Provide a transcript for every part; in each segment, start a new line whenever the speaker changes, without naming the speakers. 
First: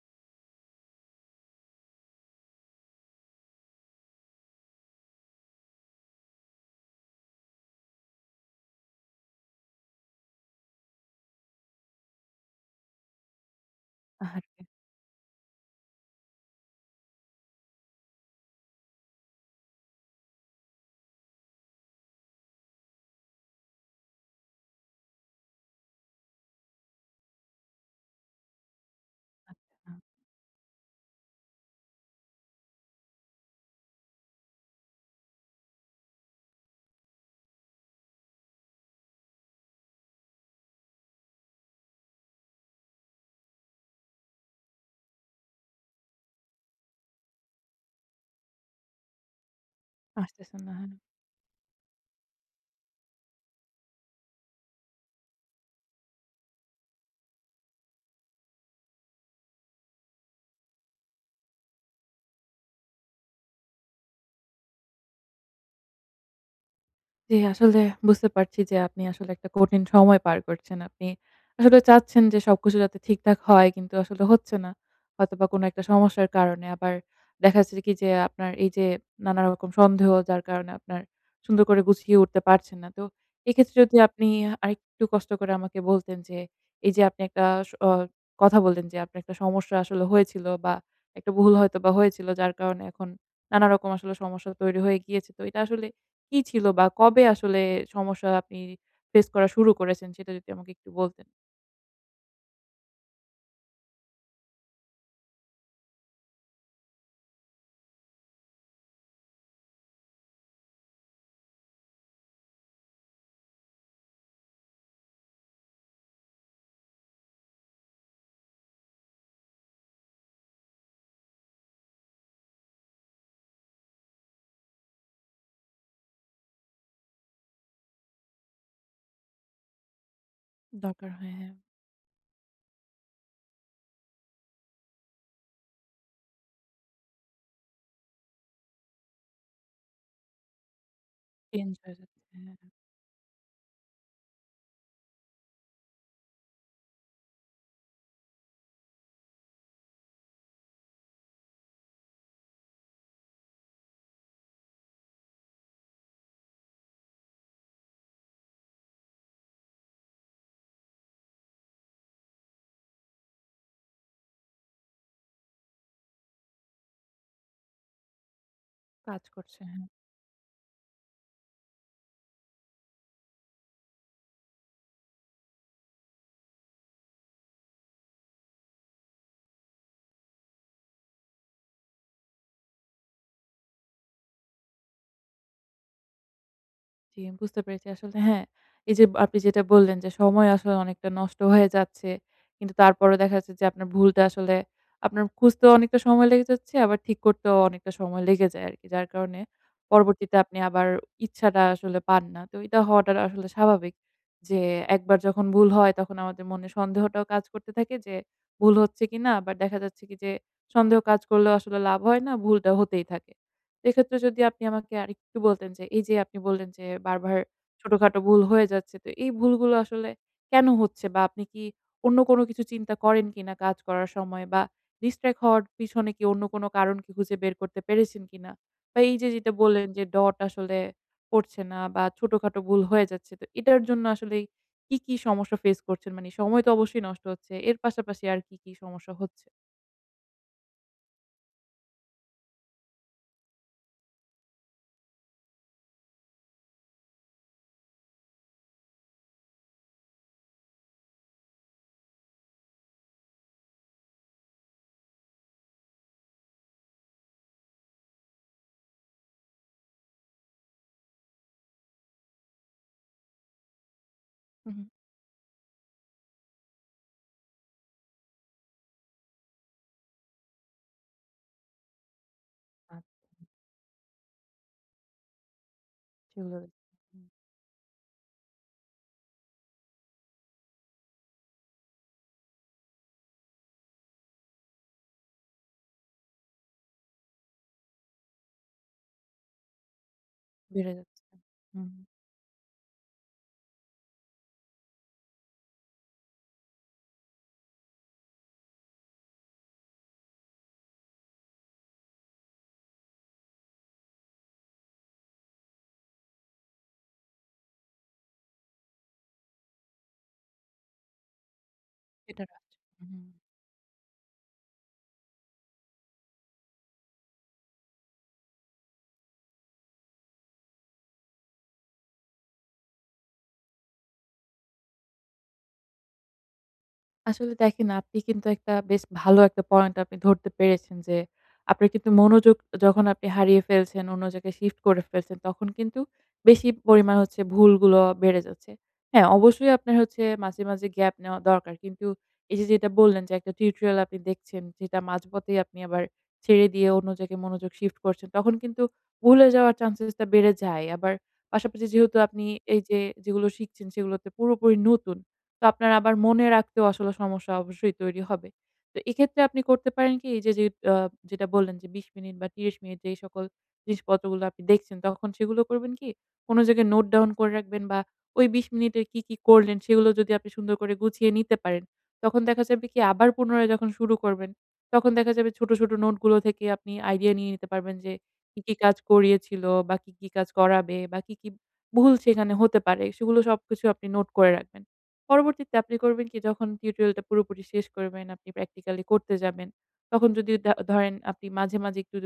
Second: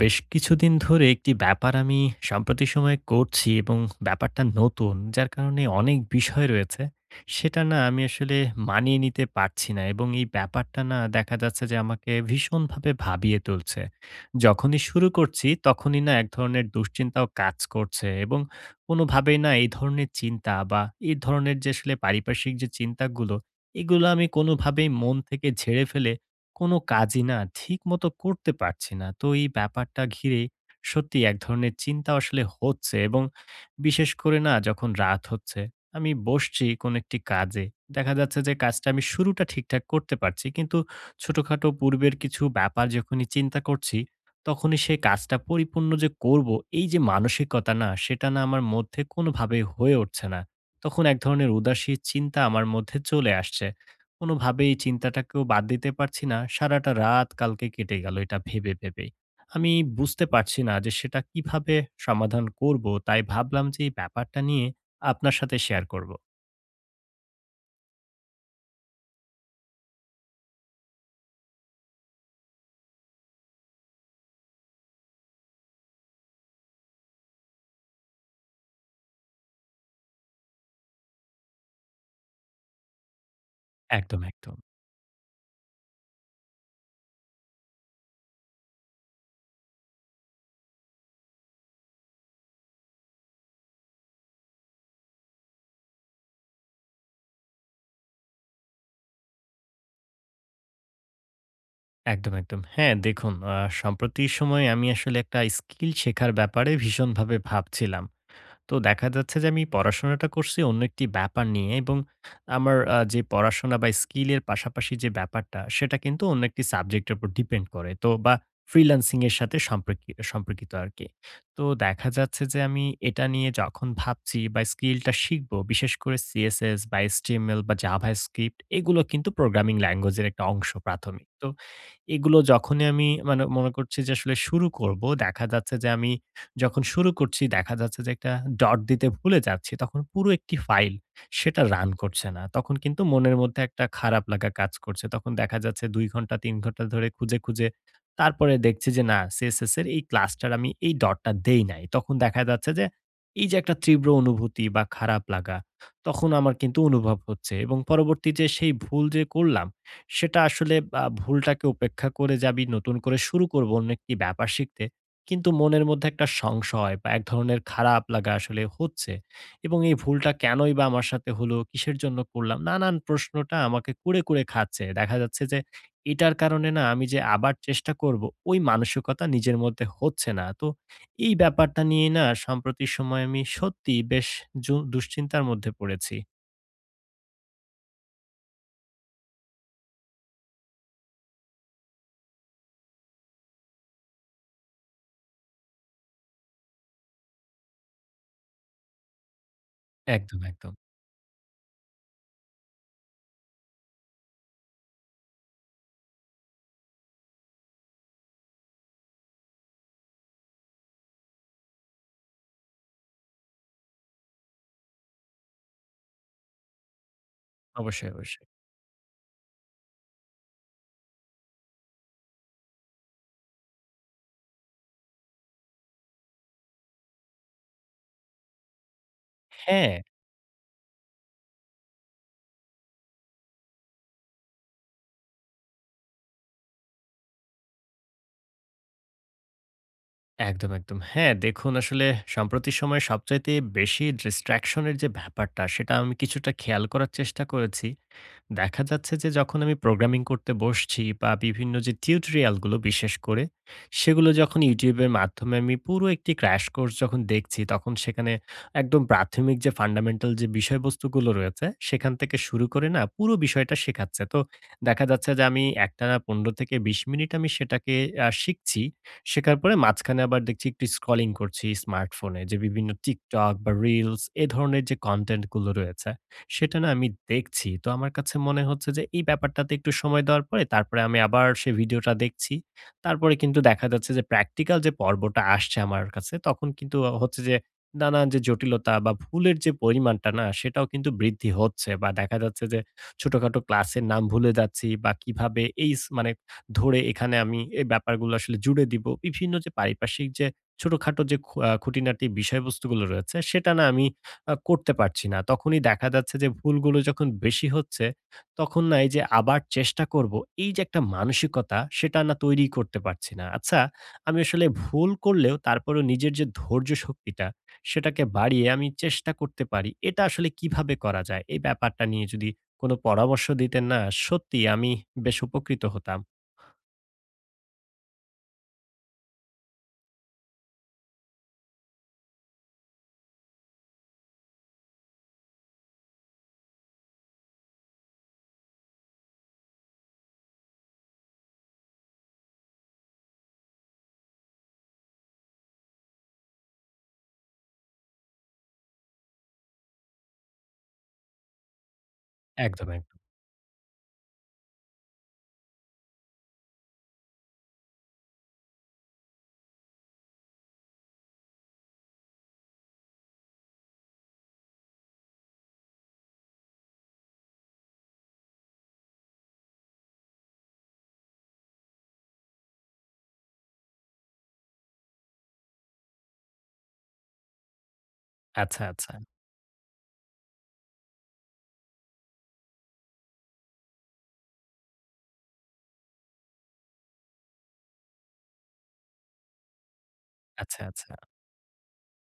বেশ কিছুদিন ধরে একটি ব্যাপার আমি সাম্প্রতিক সময়ে করছি এবং ব্যাপারটা নতুন, যার কারণে অনেক বিষয় রয়েছে সেটা না আমি আসলে মানিয়ে নিতে পারছি না। এবং এই ব্যাপারটা না দেখা যাচ্ছে যে আমাকে ভীষণভাবে ভাবিয়ে তুলছে।
আহারে!
যখনই শুরু করছি তখনই না এক ধরনের দুশ্চিন্তাও কাজ করছে। এবং কোনোভাবেই না এই ধরনের চিন্তা বা এই ধরনের যে আসলে পারিপার্শ্বিক যে চিন্তাগুলো, এগুলো আমি কোনোভাবেই মন থেকে ঝেড়ে ফেলে কোনো কাজই না ঠিকমতো করতে পারছি না। তো এই
আ
ব্যাপারটা ঘিরে সত্যিই এক ধরনের চিন্তা আসলে হচ্ছে। এবং বিশেষ করে না যখন রাত হচ্ছে, আমি বসছি কোনো একটি কাজে। দেখা যাচ্ছে যে কাজটা আমি শুরুটা ঠিকঠাক করতে পারছি। কিন্তু ছোটখাটো পূর্বের কিছু ব্যাপার যখনই চিন্তা করছি, তখনই সেই কাজটা পরিপূর্ণ যে করব, এই যে মানসিকতা না সেটা না আমার মধ্যে কোনোভাবেই হয়ে উঠছে না।
আসতেছে না। হ্যাঁ।
তখন এক ধরনের উদাসী চিন্তা আমার মধ্যে চলে আসছে। কোনোভাবেই চিন্তাটাকেও বাদ দিতে পারছি না। সারাটা রাত কালকে কেটে গেল এটা ভেবে, ভেবেই। আমি বুঝতে পারছি না যে সেটা কিভাবে সমাধান করব। তাই ভাবলাম যে এই ব্যাপারটা নিয়ে আপনার সাথে শেয়ার করব।
জি, আসলে বুঝতে পারছি যে আপনি আসলে একটা কঠিন সময় পার করছেন। আপনি আসলে চাচ্ছেন যে সবকিছু যাতে ঠিকঠাক হয়, কিন্তু আসলে হচ্ছে না। হয়তোবা কোনো একটা সমস্যার কারণে। আবার দেখা যাচ্ছে কি যে আপনার এই যে নানা রকম সন্দেহ, যার কারণে আপনার সুন্দর করে গুছিয়ে উঠতে পারছেন না। তো এক্ষেত্রে যদি
একদম,
আপনি
একদম।
আরেকটু কষ্ট করে আমাকে বলতেন যে, এই যে আপনি একটা স অ কথা বললেন যে আপনার একটা সমস্যা আসলে হয়েছিল বা একটা ভুল হয়তোবা হয়েছিল, যার কারণে এখন নানা রকম আসলে সমস্যা তৈরি হয়ে গিয়েছে। তো এটা আসলে কি ছিল বা কবে আসলে সমস্যা আপনি ফেস করা শুরু করেছেন, সেটা যদি আমাকে একটু বলতেন?
একদম, একদম। হ্যাঁ, দেখুন, সম্প্রতি সময়ে আমি আসলে একটা স্কিল শেখার ব্যাপারে ভীষণভাবে ভাবছিলাম। তো দেখা যাচ্ছে যে আমি পড়াশোনাটা করছি অন্য একটি ব্যাপার নিয়ে। এবং আমার যে পড়াশোনা বা স্কিলের পাশাপাশি যে ব্যাপারটা, সেটা কিন্তু অন্য একটি সাবজেক্টের উপর ডিপেন্ড করে। তো বা ফ্রিল্যান্সিং এর সাথে সম্পর্কিত আরকি। তো দেখা যাচ্ছে যে আমি এটা নিয়ে যখন ভাবছি বা স্কিলটা শিখব, বিশেষ করে CSS বা HTML বা JavaScript এগুলো কিন্তু প্রোগ্রামিং ল্যাঙ্গুয়েজ এর একটা অংশ
দরকার
প্রাথমিক।
হয়,
তো
হ্যাঁ।
এগুলো যখনই আমি মানে মনে করছি যে আসলে শুরু করব, দেখা যাচ্ছে যে আমি যখন শুরু করছি দেখা যাচ্ছে যে একটা ডট দিতে ভুলে যাচ্ছি। তখন পুরো একটি ফাইল সেটা
চেঞ্জ
রান
হয়ে যাচ্ছে।
করছে না।
হ্যাঁ,
তখন কিন্তু মনের মধ্যে একটা খারাপ লাগা কাজ করছে। তখন দেখা যাচ্ছে ২ ঘন্টা ৩ ঘন্টা ধরে খুঁজে, খুঁজে তারপরে দেখছি যে না সিএসএস এর এই ক্লাসটার আমি এই ডটটা দেই নাই। তখন দেখা যাচ্ছে যে এই যে একটা তীব্র অনুভূতি বা খারাপ লাগা তখন আমার কিন্তু অনুভব হচ্ছে। এবং পরবর্তী যে সেই ভুল যে করলাম সেটা আসলে ভুলটাকে উপেক্ষা করে যে আমি নতুন করে শুরু করব অন্য একটি ব্যাপার শিখতে। কিন্তু মনের মধ্যে একটা সংশয় বা এক ধরনের খারাপ লাগা আসলে হচ্ছে।
কাজ করছে।
এবং এই ভুলটা কেনই বা আমার সাথে হলো? কিসের জন্য করলাম? নানান প্রশ্নটা আমাকে কুরে, কুরে খাচ্ছে। দেখা যাচ্ছে যে এটার কারণে না আমি যে আবার চেষ্টা করব, ওই মানসিকতা নিজের মধ্যে হচ্ছে না। তো এই ব্যাপারটা নিয়ে না সাম্প্রতিক সময়ে আমি সত্যিই বেশ দুশ্চিন্তার মধ্যে পড়েছি।
জি, বুঝতে পেরেছি। আসলে হ্যাঁ, এই যে আপনি যেটা বললেন যে সময় আসলে অনেকটা নষ্ট হয়ে যাচ্ছে। কিন্তু তারপরেও দেখা যাচ্ছে যে আপনার ভুলটা আসলে আপনার খুঁজতেও অনেকটা সময় লেগে যাচ্ছে, আবার ঠিক করতেও অনেকটা সময় লেগে যায় আরকি। যার কারণে পরবর্তীতে
একদম,
আপনি
একদম।
আবার ইচ্ছাটা আসলে পান না। তো এটা হওয়াটা আসলে স্বাভাবিক। যে একবার যখন ভুল হয়, তখন আমাদের মনে সন্দেহটাও কাজ করতে থাকে যে ভুল হচ্ছে কিনা। আবার দেখা যাচ্ছে কি যে সন্দেহ কাজ করলেও আসলে লাভ হয় না, ভুলটা হতেই থাকে। এক্ষেত্রে যদি আপনি আমাকে আরেকটু বলতেন যে, এই যে আপনি বললেন যে বারবার
অবশ্যই,
ছোটখাটো ভুল
অবশ্যই।
হয়ে যাচ্ছে, তো এই ভুলগুলো আসলে কেন হচ্ছে? বা আপনি কি অন্য কোনো কিছু চিন্তা করেন কিনা কাজ করার সময়? বা ডিস্ট্রাক্ট হওয়ার পিছনে কি অন্য কোনো কারণ কি খুঁজে বের করতে পেরেছেন কিনা? বা এই যে যেটা বললেন
হ্যাঁ।
যে ডট আসলে পড়ছে না বা ছোটখাটো ভুল হয়ে যাচ্ছে, তো এটার জন্য আসলে কি, কি সমস্যা ফেস করছেন? মানে সময় তো অবশ্যই নষ্ট হচ্ছে। এর পাশাপাশি আর কি, কি সমস্যা হচ্ছে?
একদম, একদম। হ্যাঁ, দেখুন আসলে সাম্প্রতিক সময়ে সবচাইতে বেশি distraction এর যে ব্যাপারটা, সেটা আমি কিছুটা খেয়াল করার চেষ্টা করেছি। দেখা যাচ্ছে যে যখন আমি প্রোগ্রামিং করতে বসছি বা বিভিন্ন যে টিউটোরিয়ালগুলো বিশেষ করে সেগুলো যখন ইউটিউবের মাধ্যমে আমি পুরো একটি ক্র্যাশ কোর্স যখন দেখছি তখন সেখানে একদম প্রাথমিক যে ফান্ডামেন্টাল যে বিষয়বস্তুগুলো রয়েছে সেখান থেকে শুরু করে না পুরো বিষয়টা শেখাচ্ছে। তো
হু, হু।
দেখা যাচ্ছে যে আমি একটা না ১৫ থেকে ২০ মিনিট আমি সেটাকে শিখছি। শেখার পরে মাঝখানে আবার দেখছি একটু স্ক্রলিং করছি স্মার্টফোনে যে বিভিন্ন
আ
টিকটক বা রিলস এ ধরনের যে কন্টেন্টগুলো রয়েছে,
সেগুলো।
সেটা না আমি
হুম।
দেখছি। তো আমার কাছে মনে হচ্ছে যে এই ব্যাপারটাতে একটু সময় দেওয়ার পরে তারপরে আমি আবার সেই ভিডিওটা দেখছি। তারপরে কিন্তু দেখা যাচ্ছে যে প্র্যাকটিক্যাল যে পর্বটা আসছে আমার কাছে তখন কিন্তু হচ্ছে যে নানান যে জটিলতা বা ভুলের যে পরিমাণটা না সেটাও
বেড়ে
কিন্তু
যাচ্ছে।
বৃদ্ধি
হুম।
হচ্ছে বা দেখা যাচ্ছে যে ছোটখাটো ক্লাসের নাম ভুলে যাচ্ছি বা কিভাবে এই মানে ধরে এখানে আমি এই ব্যাপারগুলো আসলে জুড়ে দিব। বিভিন্ন যে পারিপার্শ্বিক যে ছোটখাটো যে খু আ খুঁটিনাটি বিষয়বস্তুগুলো রয়েছে সেটা না আমি করতে পারছি না। তখনই দেখা যাচ্ছে যে ভুলগুলো যখন বেশি হচ্ছে, তখন না এই যে আবার চেষ্টা করব, এই যে একটা মানসিকতা সেটা না
সেটা
তৈরি
রাখছে।
করতে
হুম।
পারছি না। আচ্ছা, আমি আসলে ভুল করলেও তারপরেও নিজের যে ধৈর্য শক্তিটা সেটাকে বাড়িয়ে আমি চেষ্টা করতে পারি। এটা আসলে কিভাবে করা যায়? এই ব্যাপারটা নিয়ে যদি কোনো পরামর্শ দিতেন না, সত্যিই আমি বেশ উপকৃত হতাম।
আসলে দেখেন, আপনি কিন্তু একটা বেশ ভালো একটা পয়েন্ট আপনি ধরতে পেরেছেন যে, আপনার কিন্তু মনোযোগ যখন আপনি হারিয়ে ফেলছেন, অন্য জায়গায় শিফট করে ফেলছেন, তখন কিন্তু বেশি পরিমাণ হচ্ছে, ভুলগুলো বেড়ে যাচ্ছে। হ্যাঁ, অবশ্যই আপনার হচ্ছে মাঝে, মাঝে গ্যাপ নেওয়া দরকার। কিন্তু এই যে যেটা বললেন যে একটা টিউটোরিয়াল আপনি দেখছেন, যেটা মাঝপথেই আপনি আবার ছেড়ে দিয়ে অন্য জায়গায় মনোযোগ শিফট করছেন, তখন কিন্তু ভুলে যাওয়ার চেঞ্জেসটা বেড়ে যায়। আবার পাশাপাশি যেহেতু আপনি এই
একদম,
যে
একদম।
যেগুলো শিখছেন, সেগুলোতে পুরোপুরি নতুন, তো আপনার আবার মনে রাখতেও আসলে সমস্যা অবশ্যই তৈরি হবে। তো এক্ষেত্রে আপনি করতে পারেন কি, এই যে আ যেটা বললেন যে ২০ মিনিট বা ৩০ মিনিট যেই সকল জিনিসপত্রগুলো আপনি দেখছেন, তখন সেগুলো করবেন কি, কোন জায়গায় নোট ডাউন করে রাখবেন। বা ওই ২০ মিনিটে কি, কি করলেন সেগুলো যদি আপনি সুন্দর করে গুছিয়ে নিতে পারেন, তখন দেখা যাবে কি, আবার পুনরায় যখন শুরু করবেন, তখন দেখা যাবে ছোট, ছোট নোটগুলো থেকে আপনি আইডিয়া নিয়ে নিতে পারবেন যে কি, কি
আচ্ছা,
কাজ
আচ্ছা,
করিয়েছিল বা কি, কি কাজ করাবে বা কি, কি ভুল সেখানে হতে পারে, সেগুলো সবকিছু আপনি নোট করে রাখবেন। পরবর্তীতে আপনি করবেন কি, যখন টিউটোরিয়ালটা পুরোপুরি শেষ করবেন, আপনি প্র্যাকটিক্যালি করতে যাবেন। তখন যদি
আচ্ছা,
ধরেন
আচ্ছা।
আপনি মাঝে, মাঝে একটু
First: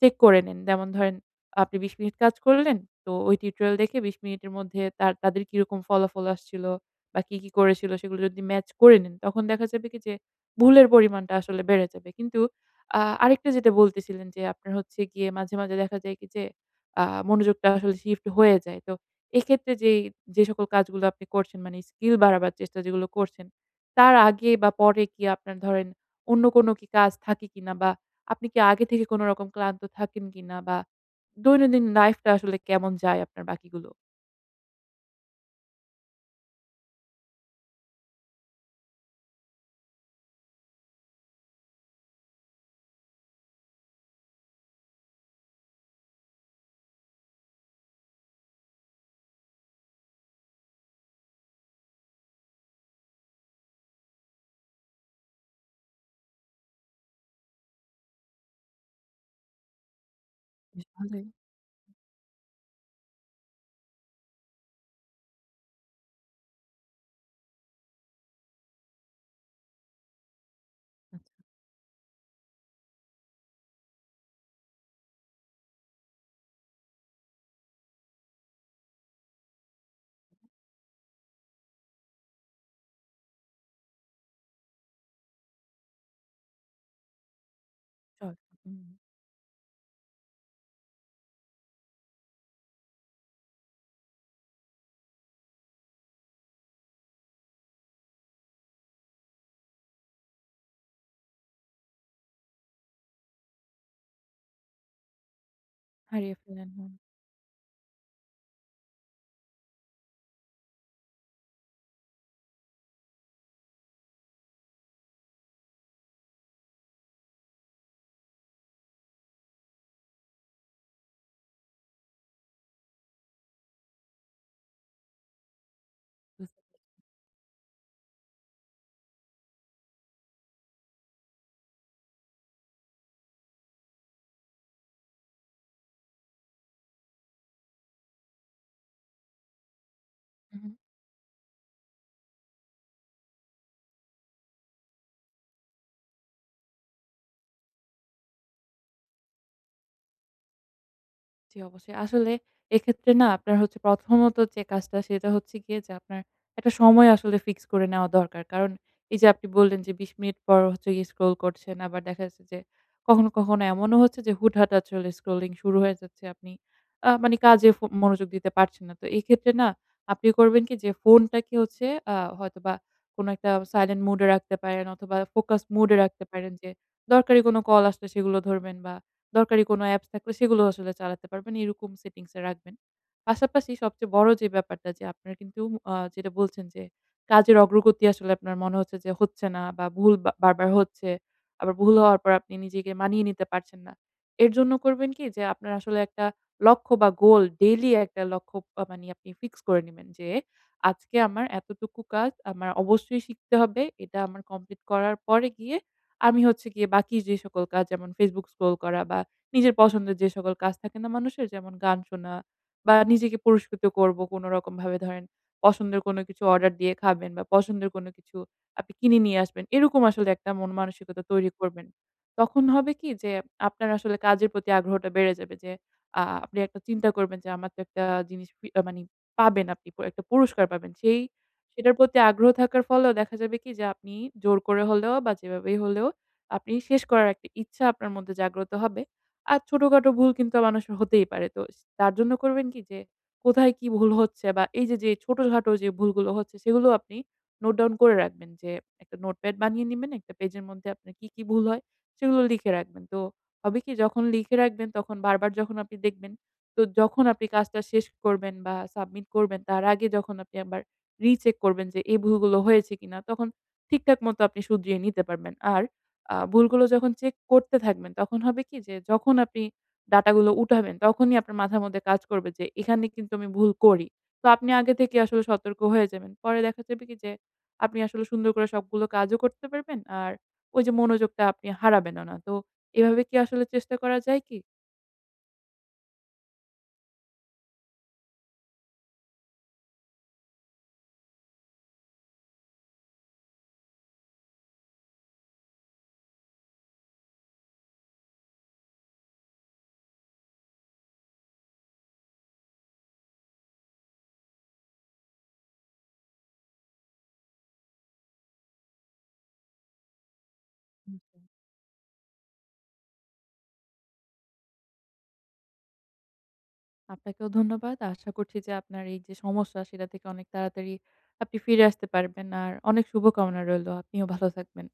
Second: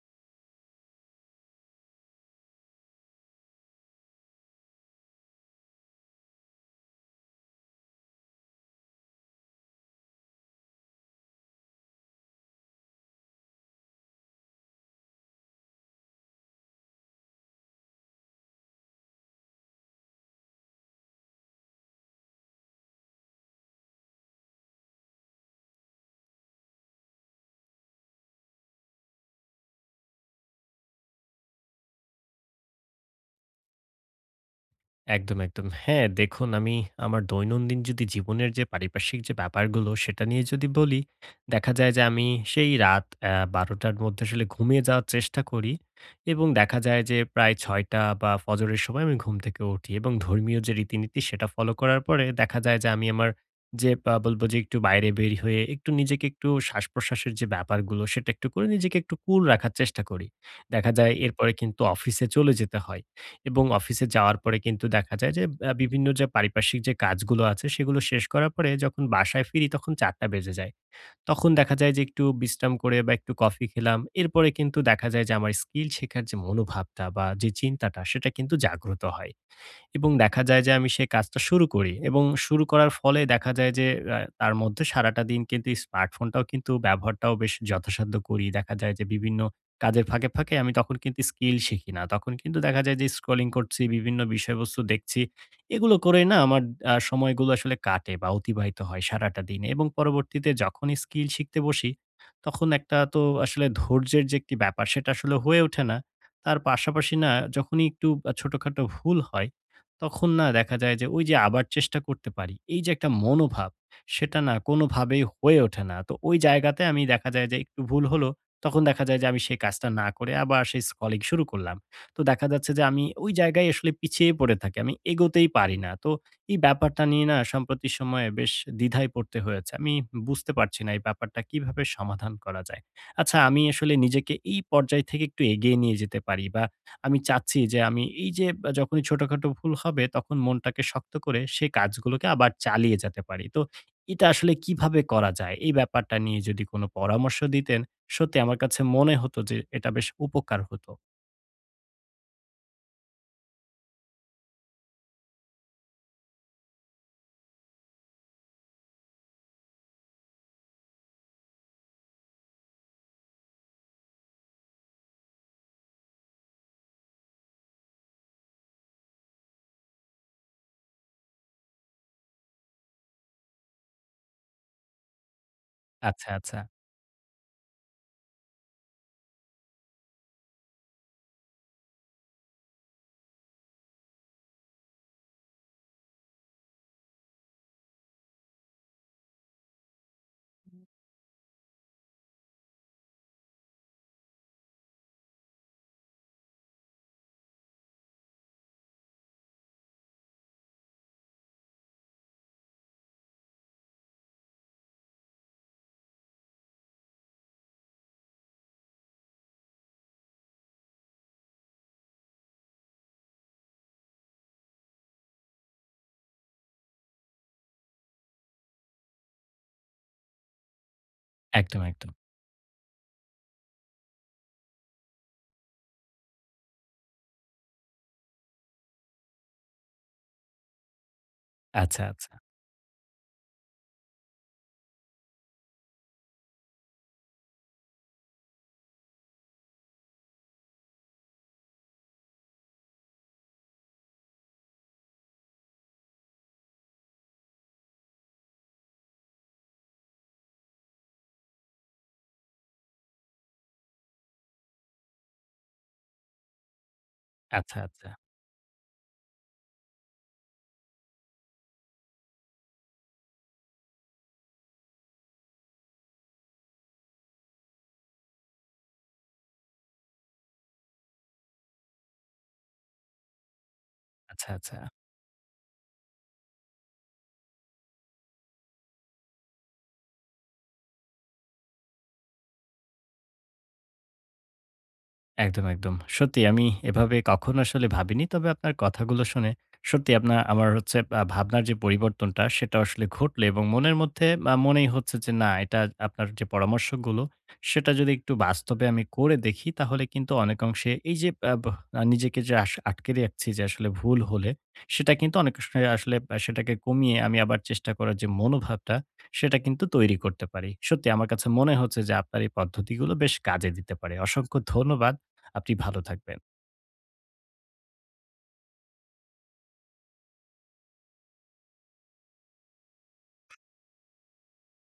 চেক করে নেন। যেমন ধরেন আপনি ২০ মিনিট কাজ করলেন, তো ওই টিউটোরিয়াল দেখে ২০ মিনিটের মধ্যে তাদের কিরকম ফলাফল আসছিল বা কি, কি করেছিল সেগুলো যদি ম্যাচ করে নেন, তখন দেখা যাবে কি যে ভুলের পরিমাণটা আসলে বেড়ে যাবে। কিন্তু আরেকটা যেটা বলতেছিলেন যে আপনার হচ্ছে গিয়ে মাঝে, মাঝে দেখা যায় কি যে আ মনোযোগটা আসলে শিফট হয়ে যায়। তো এক্ষেত্রে যে সকল কাজগুলো আপনি করছেন, মানে স্কিল বাড়াবার চেষ্টা যেগুলো করছেন, তার আগে বা পরে কি আপনার ধরেন অন্য কোনো কি কাজ থাকে কিনা? বা আপনি কি আগে থেকে কোনো রকম ক্লান্ত থাকেন কিনা? বা দৈনন্দিন লাইফটা আসলে কেমন যায় আপনার বাকিগুলো?
একদম, একদম। হ্যাঁ, দেখুন আমি আমার দৈনন্দিন যদি জীবনের যে পারিপার্শ্বিক যে ব্যাপারগুলো সেটা নিয়ে যদি বলি, দেখা যায় যে আমি সেই রাত ১২:০০ র মধ্যে আসলে ঘুমিয়ে যাওয়ার চেষ্টা করি। এবং দেখা যায় যে প্রায় ৬:০০ বা ফজরের সময় আমি ঘুম থেকে উঠি। এবং ধর্মীয় যে রীতিনীতি সেটা ফলো করার পরে দেখা যায় যে আমি আমার যে বা বলবো যে একটু বাইরে বের হয়ে একটু নিজেকে একটু শ্বাসপ্রশ্বাসের যে ব্যাপারগুলো সেটা একটু করে নিজেকে একটু কুল রাখার চেষ্টা করি।
বেশ
দেখা যায়
ভালোই।
এরপরে কিন্তু অফিসে চলে যেতে হয়। এবং অফিসে যাওয়ার পরে কিন্তু দেখা যায় যে বিভিন্ন যে পারিপার্শ্বিক যে কাজগুলো আছে সেগুলো শেষ করার পরে যখন বাসায় ফিরি তখন ৪:০০ বেজে যায়।
আচ্ছা।
তখন দেখা যায় যে একটু বিশ্রাম করে বা একটু কফি খেলাম। এরপরে কিন্তু দেখা যায় যে আমার স্কিল শেখার যে মনোভাবটা বা যে চিন্তাটা সেটা কিন্তু জাগ্রত হয়। এবং দেখা যায় যে আমি সেই কাজটা শুরু করি। এবং শুরু করার ফলে দেখা যায় যে তার মধ্যে সারাটা দিন কিন্তু এই স্মার্টফোনটাও কিন্তু ব্যবহারটাও বেশ যথাসাধ্য
চল
করি। দেখা
হুম।
যায় যে বিভিন্ন কাজের ফাঁকে, ফাঁকে আমি তখন কিন্তু স্কিল শিখি না। তখন কিন্তু দেখা যায় যে স্ক্রলিং করছি, বিভিন্ন বিষয়বস্তু দেখছি। এগুলো করে না আমার সময়গুলো আসলে কাটে বা অতিবাহিত হয় সারাটা দিনে। এবং পরবর্তীতে যখনই স্কিল শিখতে বসি, তখন একটা তো আসলে ধৈর্যের যে একটি ব্যাপার সেটা আসলে হয়ে ওঠে না।
হারিয়ে
তার
ফেলেন। হুম।
পাশাপাশি না যখনই একটু ছোটখাটো ভুল হয়, তখন না দেখা যায় যে ওই যে আবার চেষ্টা করতে পারি, এই যে একটা মনোভাব সেটা না কোনোভাবেই হয়ে ওঠে না। তো ওই জায়গাতে আমি দেখা যায় যে একটু ভুল হলো, তখন দেখা যায় যে আমি সেই কাজটা না করে আবার সেই স্ক্রলিং শুরু করলাম। তো দেখা যাচ্ছে যে আমি ওই জায়গায় আসলে পিছিয়ে পড়ে থাকি। আমি এগোতেই পারি না। তো এই
বুঝতে।
ব্যাপারটা নিয়ে না সাম্প্রতিক সময়ে বেশ দ্বিধায় পড়তে হয়েছে। আমি বুঝতে পারছি না এই ব্যাপারটা কিভাবে সমাধান করা যায়। আচ্ছা আমি আসলে নিজেকে এই পর্যায় থেকে একটু এগিয়ে নিয়ে যেতে পারি বা আমি চাচ্ছি যে আমি এই যে যখনই ছোটখাটো ভুল হবে তখন
হুম।
মনটাকে শক্ত করে সেই কাজগুলোকে আবার চালিয়ে যেতে পারি। তো এটা আসলে কিভাবে করা যায়? এই ব্যাপারটা নিয়ে যদি কোনো পরামর্শ দিতেন, সত্যি আমার কাছে মনে হতো যে এটা বেশ উপকার হতো।
জি, অবশ্যই। আসলে এক্ষেত্রে না আপনার হচ্ছে প্রথমত যে কাজটা, সেটা হচ্ছে গিয়ে যে আপনার একটা সময় আসলে ফিক্স করে নেওয়া দরকার। কারণ এই যে আপনি বললেন যে ২০ মিনিট পর হচ্ছে গিয়ে স্ক্রল করছেন। আবার দেখা যাচ্ছে যে কখনো, কখনো এমনও হচ্ছে যে হুটহাট আসলে স্ক্রলিং শুরু হয়ে যাচ্ছে। আপনি মানে কাজে মনোযোগ দিতে পারছেন না। তো এক্ষেত্রে না আপনি করবেন কি যে ফোনটাকে হচ্ছে হয়তোবা কোনো একটা সাইলেন্ট মুড এ রাখতে পারেন, অথবা ফোকাস মুড এ রাখতে
আচ্ছা,
পারেন,
আচ্ছা।
যে দরকারি কোনো কল আসলে সেগুলো ধরবেন বা দরকারি কোনো অ্যাপস থাকলে সেগুলো আসলে চালাতে পারবেন। এরকম সেটিংস এ রাখবেন। পাশাপাশি সবচেয়ে বড় যে ব্যাপারটা, যে আপনার কিন্তু যেটা বলছেন যে কাজের অগ্রগতি আসলে আপনার মনে হচ্ছে যে হচ্ছে না, বা ভুল বা বারবার হচ্ছে। আবার ভুল হওয়ার পর আপনি নিজেকে মানিয়ে নিতে পারছেন না। এর জন্য করবেন কি, যে আপনার আসলে একটা লক্ষ্য বা গোল, ডেইলি একটা লক্ষ্য, মানে আপনি ফিক্স করে নিবেন যে আজকে আমার এতটুকু কাজ আমার অবশ্যই শিখতে হবে। এটা আমার কমপ্লিট করার পরে গিয়ে আমি হচ্ছে গিয়ে বাকি যে সকল কাজ, যেমন Facebook স্ক্রল করা বা নিজের পছন্দের যে সকল কাজ থাকে না মানুষের, যেমন গান শোনা বা নিজেকে পুরস্কৃত করব কোনো রকম ভাবে, ধরেন পছন্দের কোনো কিছু অর্ডার দিয়ে খাবেন বা পছন্দের কোনো কিছু আপনি কিনে নিয়ে আসবেন। এরকম আসলে একটা মন মানসিকতা তৈরি
একদম,
করবেন।
একদম।
তখন হবে কি যে আপনার আসলে কাজের প্রতি আগ্রহটা বেড়ে যাবে, যে আপনি একটা চিন্তা করবেন যে আমার তো একটা জিনিস ফি আ মানি পাবেন, আপনি একটা পুরস্কার পাবেন। সেটার
আচ্ছা,
প্রতি
আচ্ছা,
আগ্রহ থাকার ফলেও দেখা যাবে কি যে আপনি জোর করে হলেও বা যেভাবেই হলেও আপনি শেষ করার একটা ইচ্ছা আপনার মধ্যে জাগ্রত হবে। আর ছোটখাটো ভুল কিন্তু মানুষের হতেই পারে। তো তার জন্য করবেন কি, যে কোথায় কি ভুল হচ্ছে বা এই যে ছোটখাটো যে ভুলগুলো হচ্ছে সেগুলো আপনি নোট ডাউন করে রাখবেন, যে একটা নোটপ্যাড বানিয়ে নিবেন। একটা পেজের মধ্যে আপনার কি, কি ভুল হয় সেগুলো লিখে রাখবেন। তো হবে কি, যখন লিখে রাখবেন তখন বারবার যখন আপনি দেখবেন, তো যখন আপনি
আচ্ছা,
কাজটা শেষ
আচ্ছা,
করবেন বা সাবমিট করবেন তার আগে, যখন আপনি আবার রিচেক করবেন যে এই ভুলগুলো হয়েছে কিনা, তখন ঠিকঠাক মতো আপনি শুধরিয়ে নিতে পারবেন। আর ভুলগুলো যখন চেক করতে থাকবেন, তখন হবে কি যে যখন আপনি ডাটাগুলো উঠাবেন, তখনই আপনার মাথার মধ্যে কাজ করবে যে এখানে কিন্তু আমি ভুল করি। তো
আচ্ছা,
আপনি
আচ্ছা।
আগে থেকে আসলে সতর্ক হয়ে যাবেন। পরে দেখা যাবে কি যে আপনি আসলে সুন্দর করে সবগুলো কাজও করতে পারবেন। আর ওই যে মনোযোগটা আপনি হারাবেনও না। তো এভাবে কি আসলে চেষ্টা করা যায় কি?
একদম, একদম। সত্যি আমি এভাবে কখনো আসলে ভাবিনি। তবে আপনার কথাগুলো শুনে সত্যি আপনার আমার হচ্ছে ভাবনার যে পরিবর্তনটা সেটা আসলে ঘটলো। এবং মনের মধ্যে মনেই হচ্ছে যে না এটা আপনার যে পরামর্শগুলো সেটা যদি একটু বাস্তবে আমি করে দেখি তাহলে কিন্তু অনেকাংশে এই যে নিজেকে যে আটকে রাখছি যে আসলে ভুল হলে সেটা কিন্তু অনেক সময় আসলে সেটাকে কমিয়ে আমি আবার চেষ্টা করার যে মনোভাবটা সেটা কিন্তু তৈরি করতে পারি। সত্যি আমার
হুম।
কাছে মনে হচ্ছে যে আপনার এই পদ্ধতিগুলো বেশ কাজে দিতে পারে। অসংখ্য ধন্যবাদ। আপনি ভালো থাকবেন।
আপনাকেও ধন্যবাদ। আশা করছি যে আপনার এই যে সমস্যা, সেটা থেকে অনেক তাড়াতাড়ি আপনি ফিরে আসতে পারবেন। আর অনেক শুভকামনা রইলো। আপনিও ভালো থাকবেন।